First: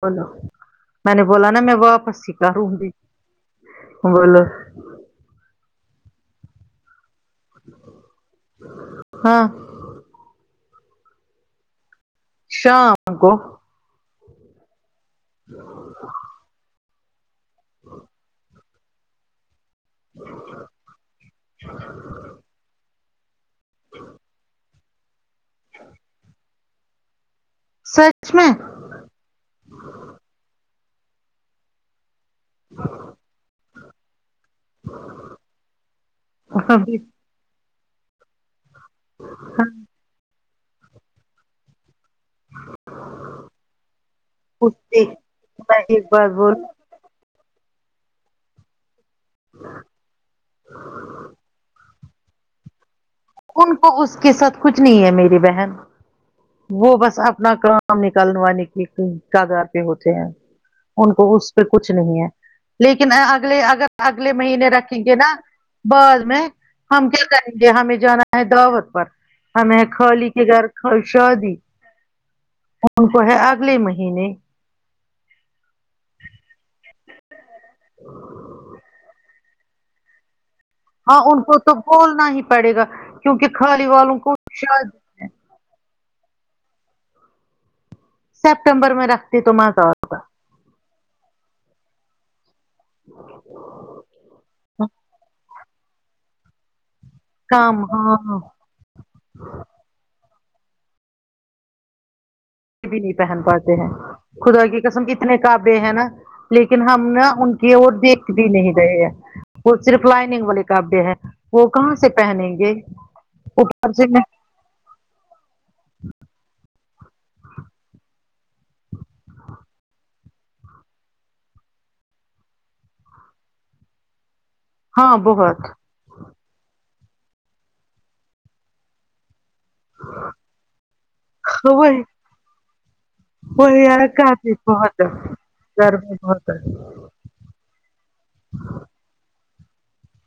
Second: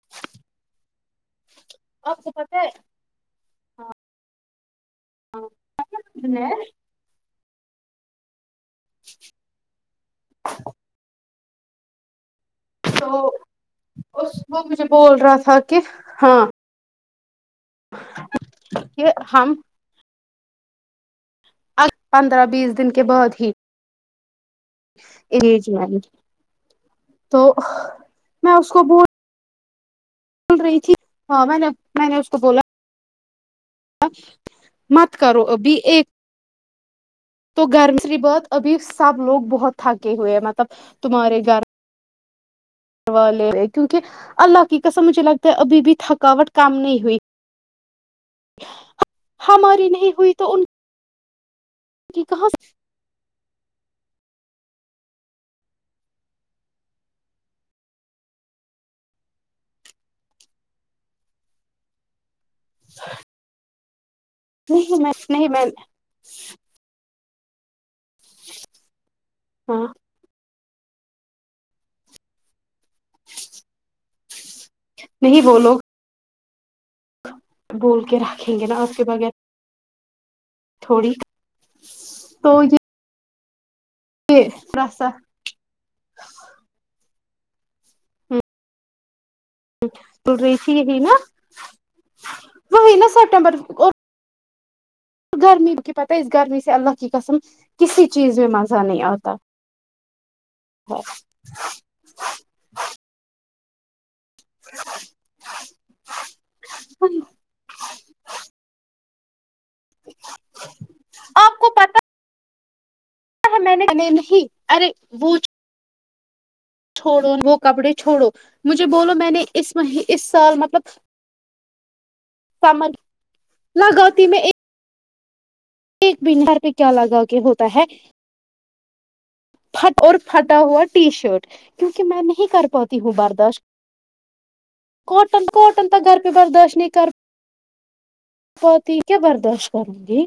بولو میں نے بولا نا میں واپس آپ کو ہی پتہ کروں گی بولو ہاں بچے اٹھ گئے [unintelligible] ہاں تو شام کو اس وہ مجھے بول رہا تھا کہ ہاں کہ ہم اچ پندرہ بیس دن کے بعد ہی [unintelligible] تو میں اس کو بول بول رہی تھی ہاں میں نے میں نے اس کو بولا ا مت کرو ابھی ایک آہا ہی تو گرمی سے بات ابھی سب لوگ بہت تھکے ہوئے مطلب تمہارے گھر دوا لے رہے کیونکہ اللہ کی پوچھتی قسم مجھے لگتا ہے میں ابی بھی ایک بات تھکاوٹ بولوں کم نہیں ہوئی ہماری نہیں ہوئی تو ان کی کہاں سے ان کو اس کے ساتھ کچھ نہیں ہے میری بہن وہ بس اپنا کام نکل وانے کی کاگار پہ ہوتے ہیں ان کو اس پہ کچھ نہیں ہے لیکن ا اگلے اگر اگلے مہینے رکھیں نہیں میں گے نا نہیں میں بعد میں ہم کیا کریں گے ہمیں جانا ہے دعوت پر ہمیں ہاں خالی کے گھر کب شادی وہ تو ہے اگلے مہینے نہیں وہ لوگ بول کے رکھیں گے نا اسکے بغیر تھوڑی ہاں ان کو تو بولنا ہی تو پڑے گا کیونکہ خالی والوں کو یہ شاید رسم سپٹمبر میں رکھ ڈیٹ یہی نا وہی نا سٹمبر کو ہاں گرمی کی پتہ ہے اس گرمی سے اللہ کی قسم کام کسی ہاں چیز میں مزہ نہیں آتا ہے کپڑے بھی نہیں پہن پاتے ہیں خدا کی قسم اتنے کپڑے ہیں نا لیکن ہم نا ان کی اور دیکھ بھی نہیں رہے ہیں وہ صرف لائننگ والے کپڑےہیں آپ وہ کو کہاں پتا سے پہنیں گے ہے میں اوپر سے نے نہیں ارے وہ جو چھوڑو وہ کپڑے چھوڑو مجھے بولو میں نے اس مہیں اس سال مطلب سمر لگاتی میں ایک ہاں بہت ایک بینار پہ کیا لگا کے ہوتا ہے پھٹ اور پھٹا ہوا ٹی شرٹ وہی کیونکہ میں نہیں کر پاتی ہوں برداشت [unintelligible] بہت کوٹن کوٹن تو گرمی گھر پہ بہت برداش نہیں کر پاتی کیا برداشت کروں گی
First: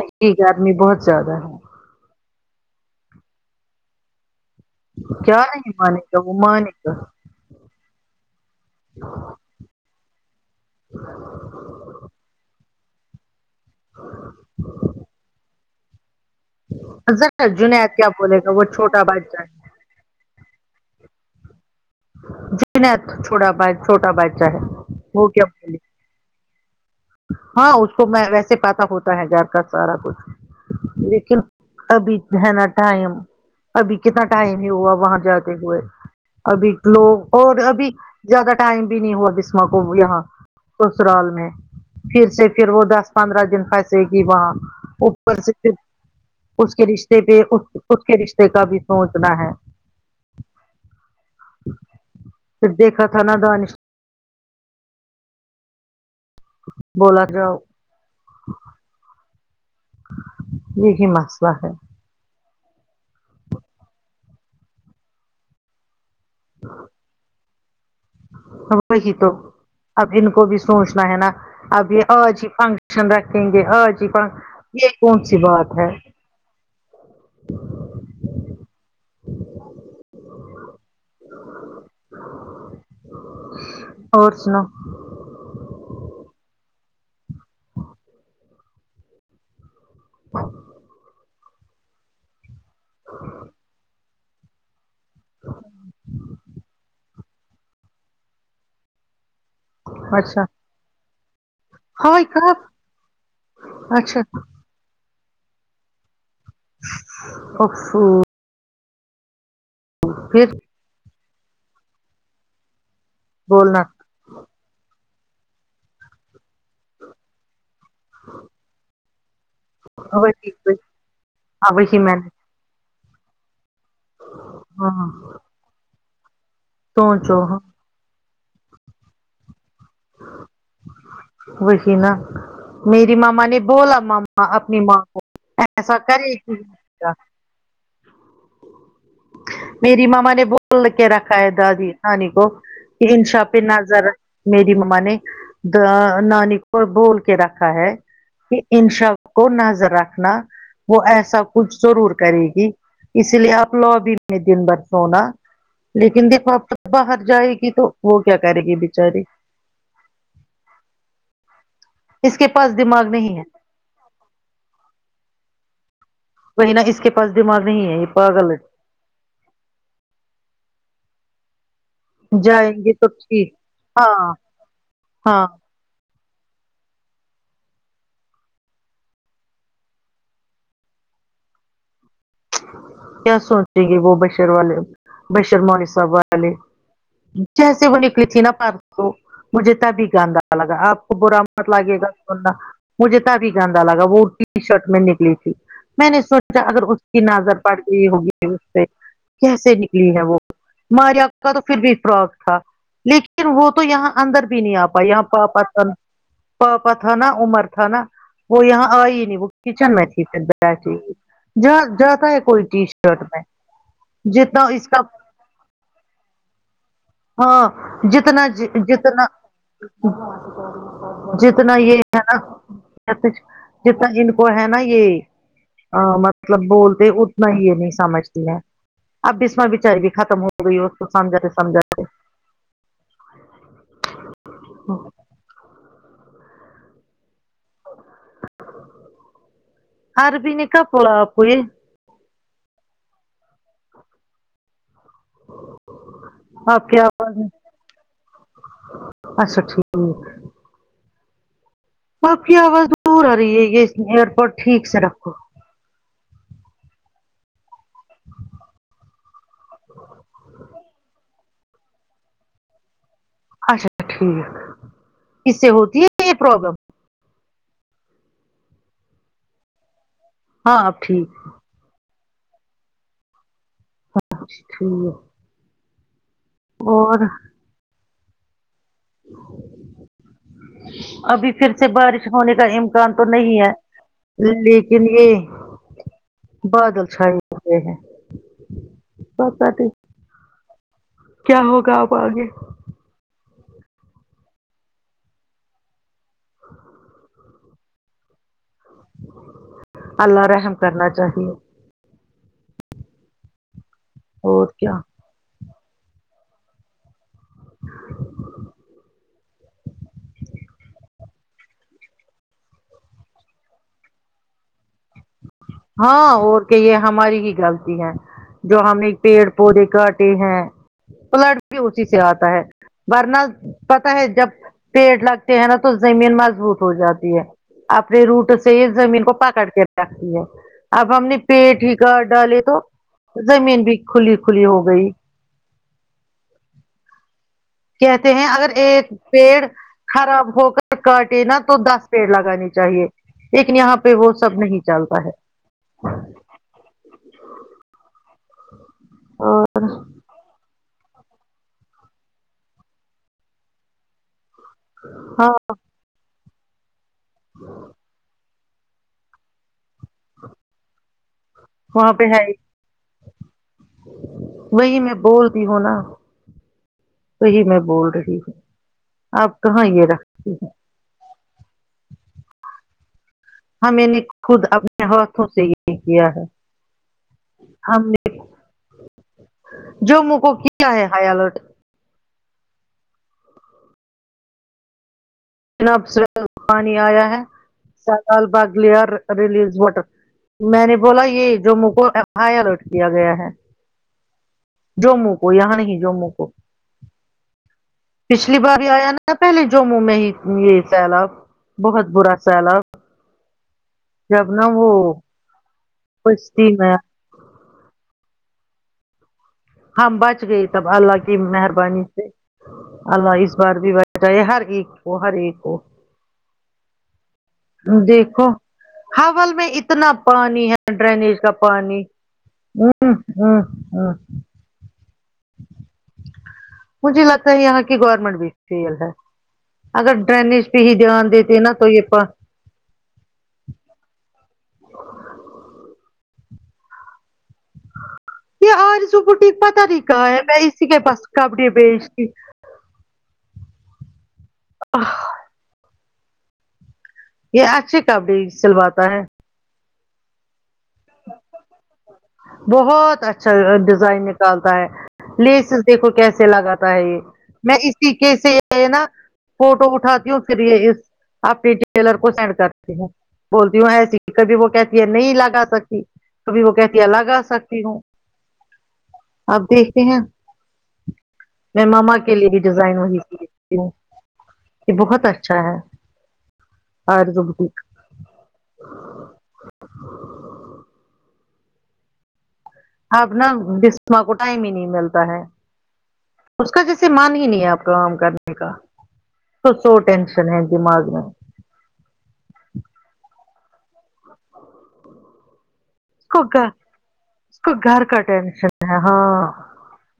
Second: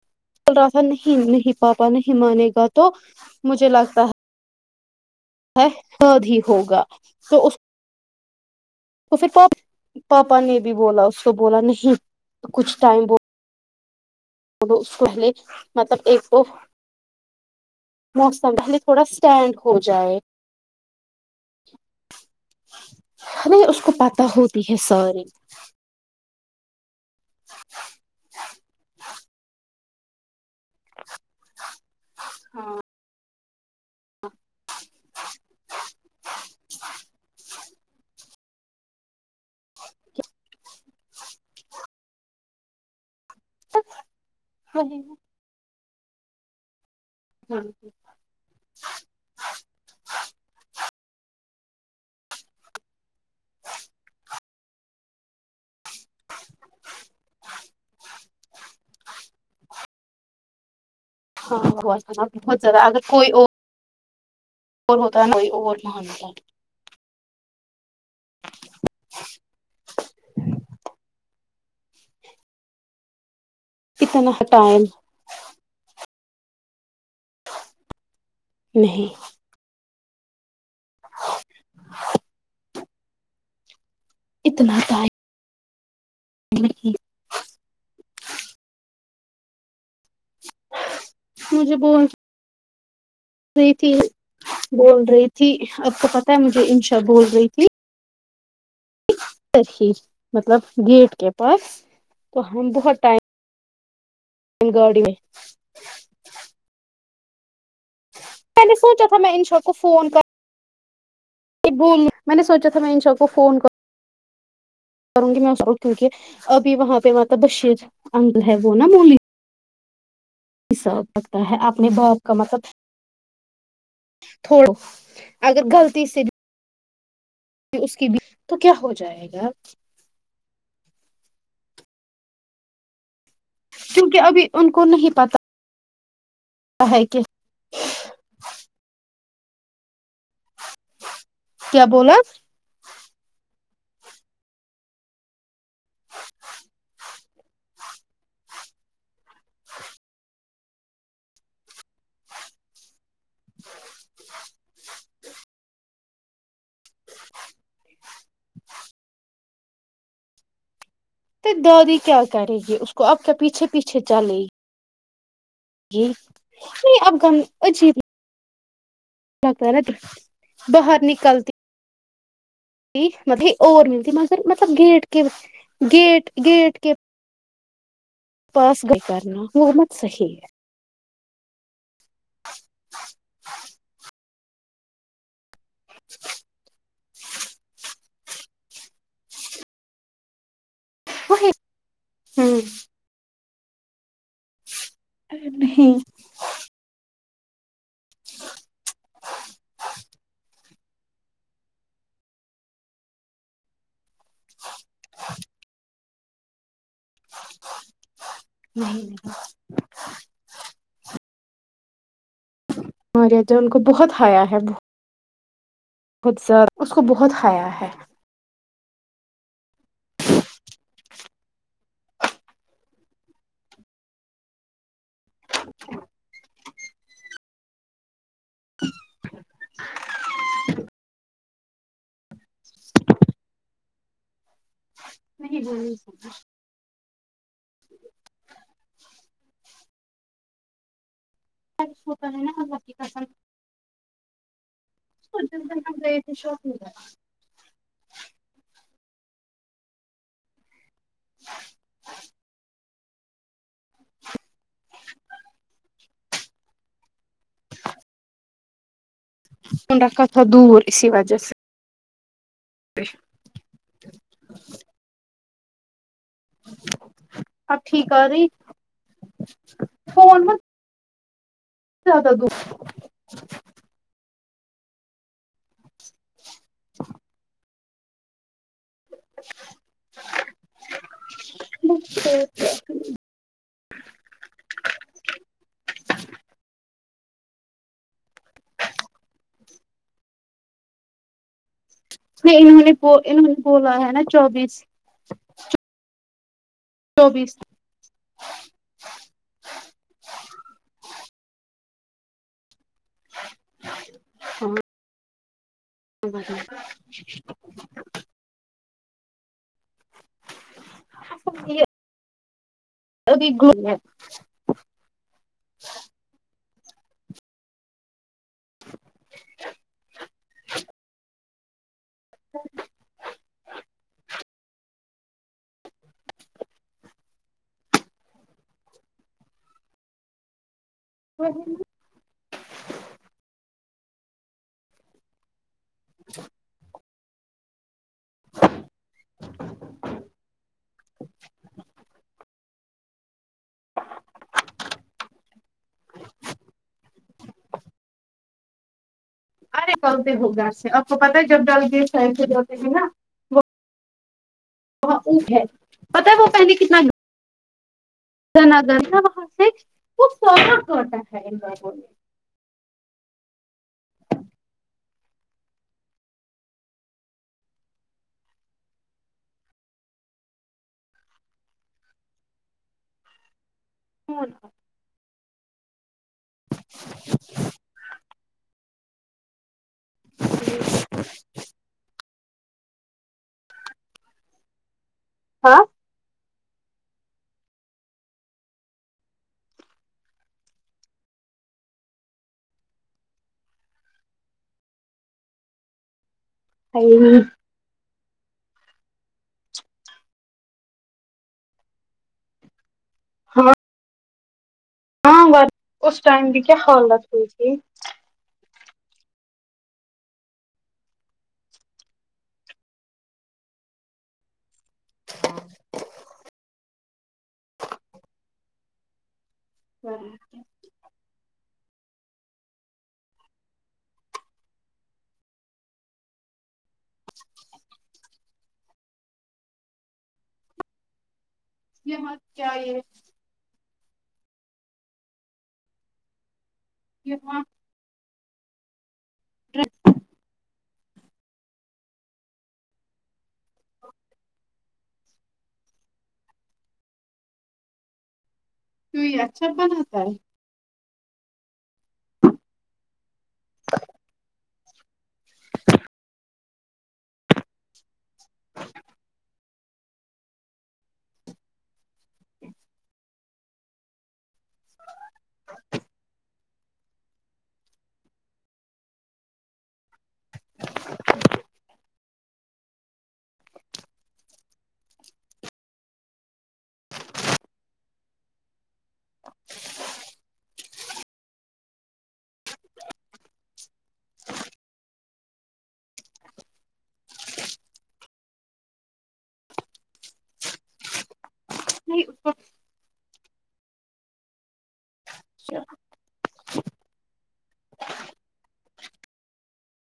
اتی بول رہا گرمی تھا بہت نہیں زیادہ ہے نہیں پاپا نہیں ہی مانے گا تو مجھے لگتا ہے کیا ہے نہیں مانے ہو گا وہ ٹھیک مانے ہوگا گا تو اس تو پھر پ پاپا نے بھی بولا اس کو بولا نہیں کچھ ٹائم بو تو دو اس کو بھیج مطلب ایک تو ذرا جنید کیا بولے گا موسم وہ بھی تھوڑا چھوٹا ا بادشاہ سٹینڈ ہے ہو جائے جن چھوٹا نہیں بائ اس کو چھوٹا پتہ بچہ ہے ہوتی ساری وہ کیا بولے ہاں اس کو میں ویسے پاتا ہوتا ہے گھر کا سارا کچھ لیکن ابھی ہے نا ٹائم ابھی کتنا ہوا وہاں جاتے ہوئے ابھی لوگ اور ابھی زیادہ ٹائم بھی نہیں ہوا بسمہ کو یہاں سسرال میں پھر سے پھر وہ دس پندرہ دن پھنسے گی وہاں ہاں بن سکتے بس اس کے رشتے پہ اس کا رشتے کا بھی سوچنا ہے پھر دیکھا تھا نا دانش [inaudible] بولا جاو دیکھی میں ہاں ہوا تھا نہ بہت زیادہ اگر کوئی اور اور ہوتا ہے نہ [inaudible] وہی تو اب ان کو بھی سوچنا ہے نا اب یہ آج ہی فنکشن رکھ رکھیں گے اتنا [unintelligible] ٹائم یہ کون سی بات ہے نہیں [inaudible] اور سناؤ اتنا ٹائم [unintelligible] مجھے بول رہی تھی بول رہی تھی آپ کو پتہ ہے مجھے انشا بول رہی تھی کل ہی مطلب گیٹ کے پاس ہاں تو اقرا ہم بہت ٹائم اچھا گاڑی میں اففو میں نے سوچا تھا میں انشا کو فون پھر کے بول میں نے سوچا تھا میں انشا کو فون کر بولنا کروں گی میں کیونکہ ابھی وہاں پہ مطلب بشیر انگل ہے وہ نا مولی ہاں جی حساب رکھتا ہے اپنے باپ کا مطلب تھوڑو اگر غلطی سے تو جو ہم اس کے بیچ تو کیا ہو جائے گا وہی نا میری مما نے بولا کیونکہ مما ابھی ان اپنی ماں نہیں کو پتا ایسا کرے گی ہے کیا کہ میری مما نے بول کے رکھ ا ہے کیا دادی بولا نانی کو کہ انشا پہ نظر رکھ میری م ما نے دا نانی کو بول کے رکھا ہے انشا کو نظر رکھنا وہ ایسا کچھ ضرور کرے گی اس لیے آپ لوگو بھی میں دن بھر سونا لیکن دیکھو آپ تو باہر جائے گی تو وہ کیا کرے گی بچاری تو دادی کیا اس کے کرے گی پاس اس کو دماغ اب کا نہیں ہے پیچھے پیچھے چلی جی وہی نا اس کے پاس دماغ نہیں ہے یہ پاگل ہے لگتا نا [unintelligible] باہر نکلتے جائیں گے تو ایک ٹھیک مطلب اور ملتی ہاں مگر مطلب گیٹ کے ہاں گیٹ گیٹ کے پاس گئی کرنا وہ مت صحیح ہے کیا سوچے گی وہ بشر والے بشر مولی صاحب والے جیسے وہ نکلی تھی نا پر تو مجھے تبھی گندا لگا آپ کو وہ برا مت لگے گا سننا مجھے تبھی گندا لگا وہ ٹیشرٹ میں نکلی تھی نہیں میں نے سوچا اگر اس کی نظر پڑ گئی ہوگی اس پہ کیسے نکلی ہے وہ ماریا کا تو پھر بھی فراک تھا لیکن وہ تو یہاں اندر بھی نہیں آ پائی یہاں پاپا تھا نا پاپا تھا نا عمر تھا نا وہ یہاں آئی ہی ہمارے نہیں وہ کچن میں تھی [unintelligible] جا جاتا ہے کوئی ٹی شرٹ میں یہاں ان کو بہت جتنا اس کا خود سا اس کو بہت ہاں جتنا جی جتنا جتنا یہ ہے نا جتنا ان کو ہے نا یہ ا مطلب بولتے اتنا ہی یہ نہیں سمجتے لیا اب بیسم بچاری بھی ختم ہو گئی اس کو سمجھاتے سمجھاتے [inaudible] نہیں بولنی عربی نکاح بولا آپ کو یہ سچ ہوتا ہے نہ اللہ کی قسم [unintelligible] گئے تھے شوپنگ آپ کی کرنے آواز اچھا ٹھیک ؤ ہو آپ کی آواز دور آ رہی ہے یہ ائرپوڈ ٹھیک سے رکھو فون رکھا تھا دور اسی وجہ سے بےشک اچھا ٹھیک اس سے ہوتی ہے یہ پرابلم اب ٹھیک آری فون مت ہاں اب ٹھیک ذیادہ دور [unintelligible] اور ابھی پھر سے نہیں بارش ہونے کا ام کان تو نہیں ہے لیکن یہ بادل چھائے ہوئے ہیں پتا نہی کیا ہوگا اب پھر انہوں نے بو انہوں نے بولا ہے نا چوبیس [inaudible] چوبیس اللہ رحم کرنا چاہیے [inaudible] اور کیا [inaudible] ابھی یہ ابھی گئی ہیں ہاں اور کیا یہ ہماری ہی غلطی ہے جو ہم نے پیڑ پودے کا ٹے ہیں فلڈ بھی اسی سے آتا ہے ورنہ پتا ہے جب پیڑ لگتے ہیں نا تو زمین مضبوط ہو جاتی ہے اپنے روٹ سے یہ زمین کو پکڑ کے رکھتی ہے اب ہم نے پیڑ ہی کاٹ ڈالے تو زمین بھی کھلی کھلی ہو گئی [inaudible] کہتے ہیں اگر ایک پیڑ خراب ہو کر کاٹے نا تو دس پیڑ لگانی چاہیے لیکن یہاں پہ وہ سب نہیں چلتا ہے اور ارے نکلتے ہو گھر سے آپ کو پتا ہے جب ڈل گیٹ سے ایسے جاتے ہیں نا وہاں اف ہاں ہے پتہ ہے وہ پنیک کتنا ہے [inaudible] [unintelligible] وہاں سے وہ فونا کرتا ہے ان لوگوں وہاں پہ ہے وہی میں بولتی ہوں نا وہی میں بول رہی ہوں آپ کہاں یہ رکھتی ہیں ہاں میں نے خود اپنے ہاتھوں سے یہ کیا ہے ہم نے جموں کو کیا ہے ہائی الرٹ ہاں [unintelligible] پانی آیا ہے س باغلیئر ریلیز واٹر میں نے بولا یہ جموں کو ای ہائی الرٹ کیا ہے جموں کو یہاں نہیں جموں کو ا [inaudible] پچھلی باری آیا نا پہلے جموں میں ہی یہ سیلاب بہت برا سیلاب ہاں جب نا وہ ہاں پر اس ٹائم ہی کشتی کیا میں حالت ہوئی تھی ہم بچ گئی تب اللہ کی مہربانی سے اللہ اس بار بھی بچاے ہر ایک کو ہر ایک کو دیکھو حول میں اتنا پانی ہے ڈرینیج کا پانی ون ون ون مجھے لگتا ہے یہاں کی گورنمنٹ بھی فیل ہے اگر ڈرینیج پہ ہی دھیان دیتے نا تو یہ پا مت چاہیے یہاں یہ آرزو بوٹیک پتہ نہیں کہا ہے میں اسی کے پاس کبڈی بیھچتی اه یہ اچھی کپڑی سلوا تو یہ اچھا بناتا ہے بہت اچھا ڈیزائن نکال ٹا ہے لیسیس دیکھو کیسے لگاتا ہے یہ میں اس طریقے سے نا فوٹو اٹھاتی ہوں پھر یہ اس اپنے ٹیلر کو سینڈ کرتی ہوں بولتی ہوں ایسی کبھی وہ کہتی ہے نہیں لگا سکتی کبھی وہ کہ تی لگا سکتی ہو اب دیکھتے ہیں میں مما کے لیے بھی ڈیزائن وہیں سے دیکھتی ہوں یہ بہت اچھا ہے اورب ٹھیک اب نا بسمہ کو ٹائم ہی نہیں ملتا ہے اس کا کیسے مان ہی لیا فرام کرنے کا کچ سو ٹینشن ہے دماغ میں نہیں اوپر اچھا اس کو گھر اس کو گھر کا ٹینشن ہے ہاں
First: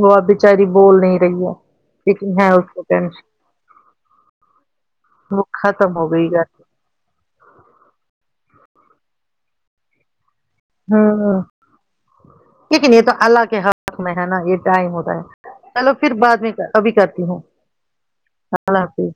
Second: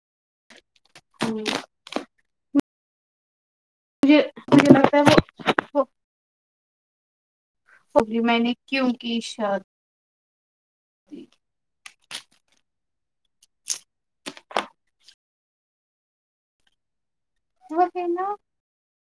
وہ آپ بیچاری بول نہیں رہی ہے لیکن ہے اس کو ٹینشن یہ مجھے لگتا ہے وہ ختم ہو گئی ہے اب بھی میں نے کیوں کی شاد ہاں لیکن یہ تو اللہ کے حق میں ہے نا یہ ٹائم ہوتا ہے چلو پھر بعد میں ابھی کرتی ہوں ہو گئے نا اللہ حافظ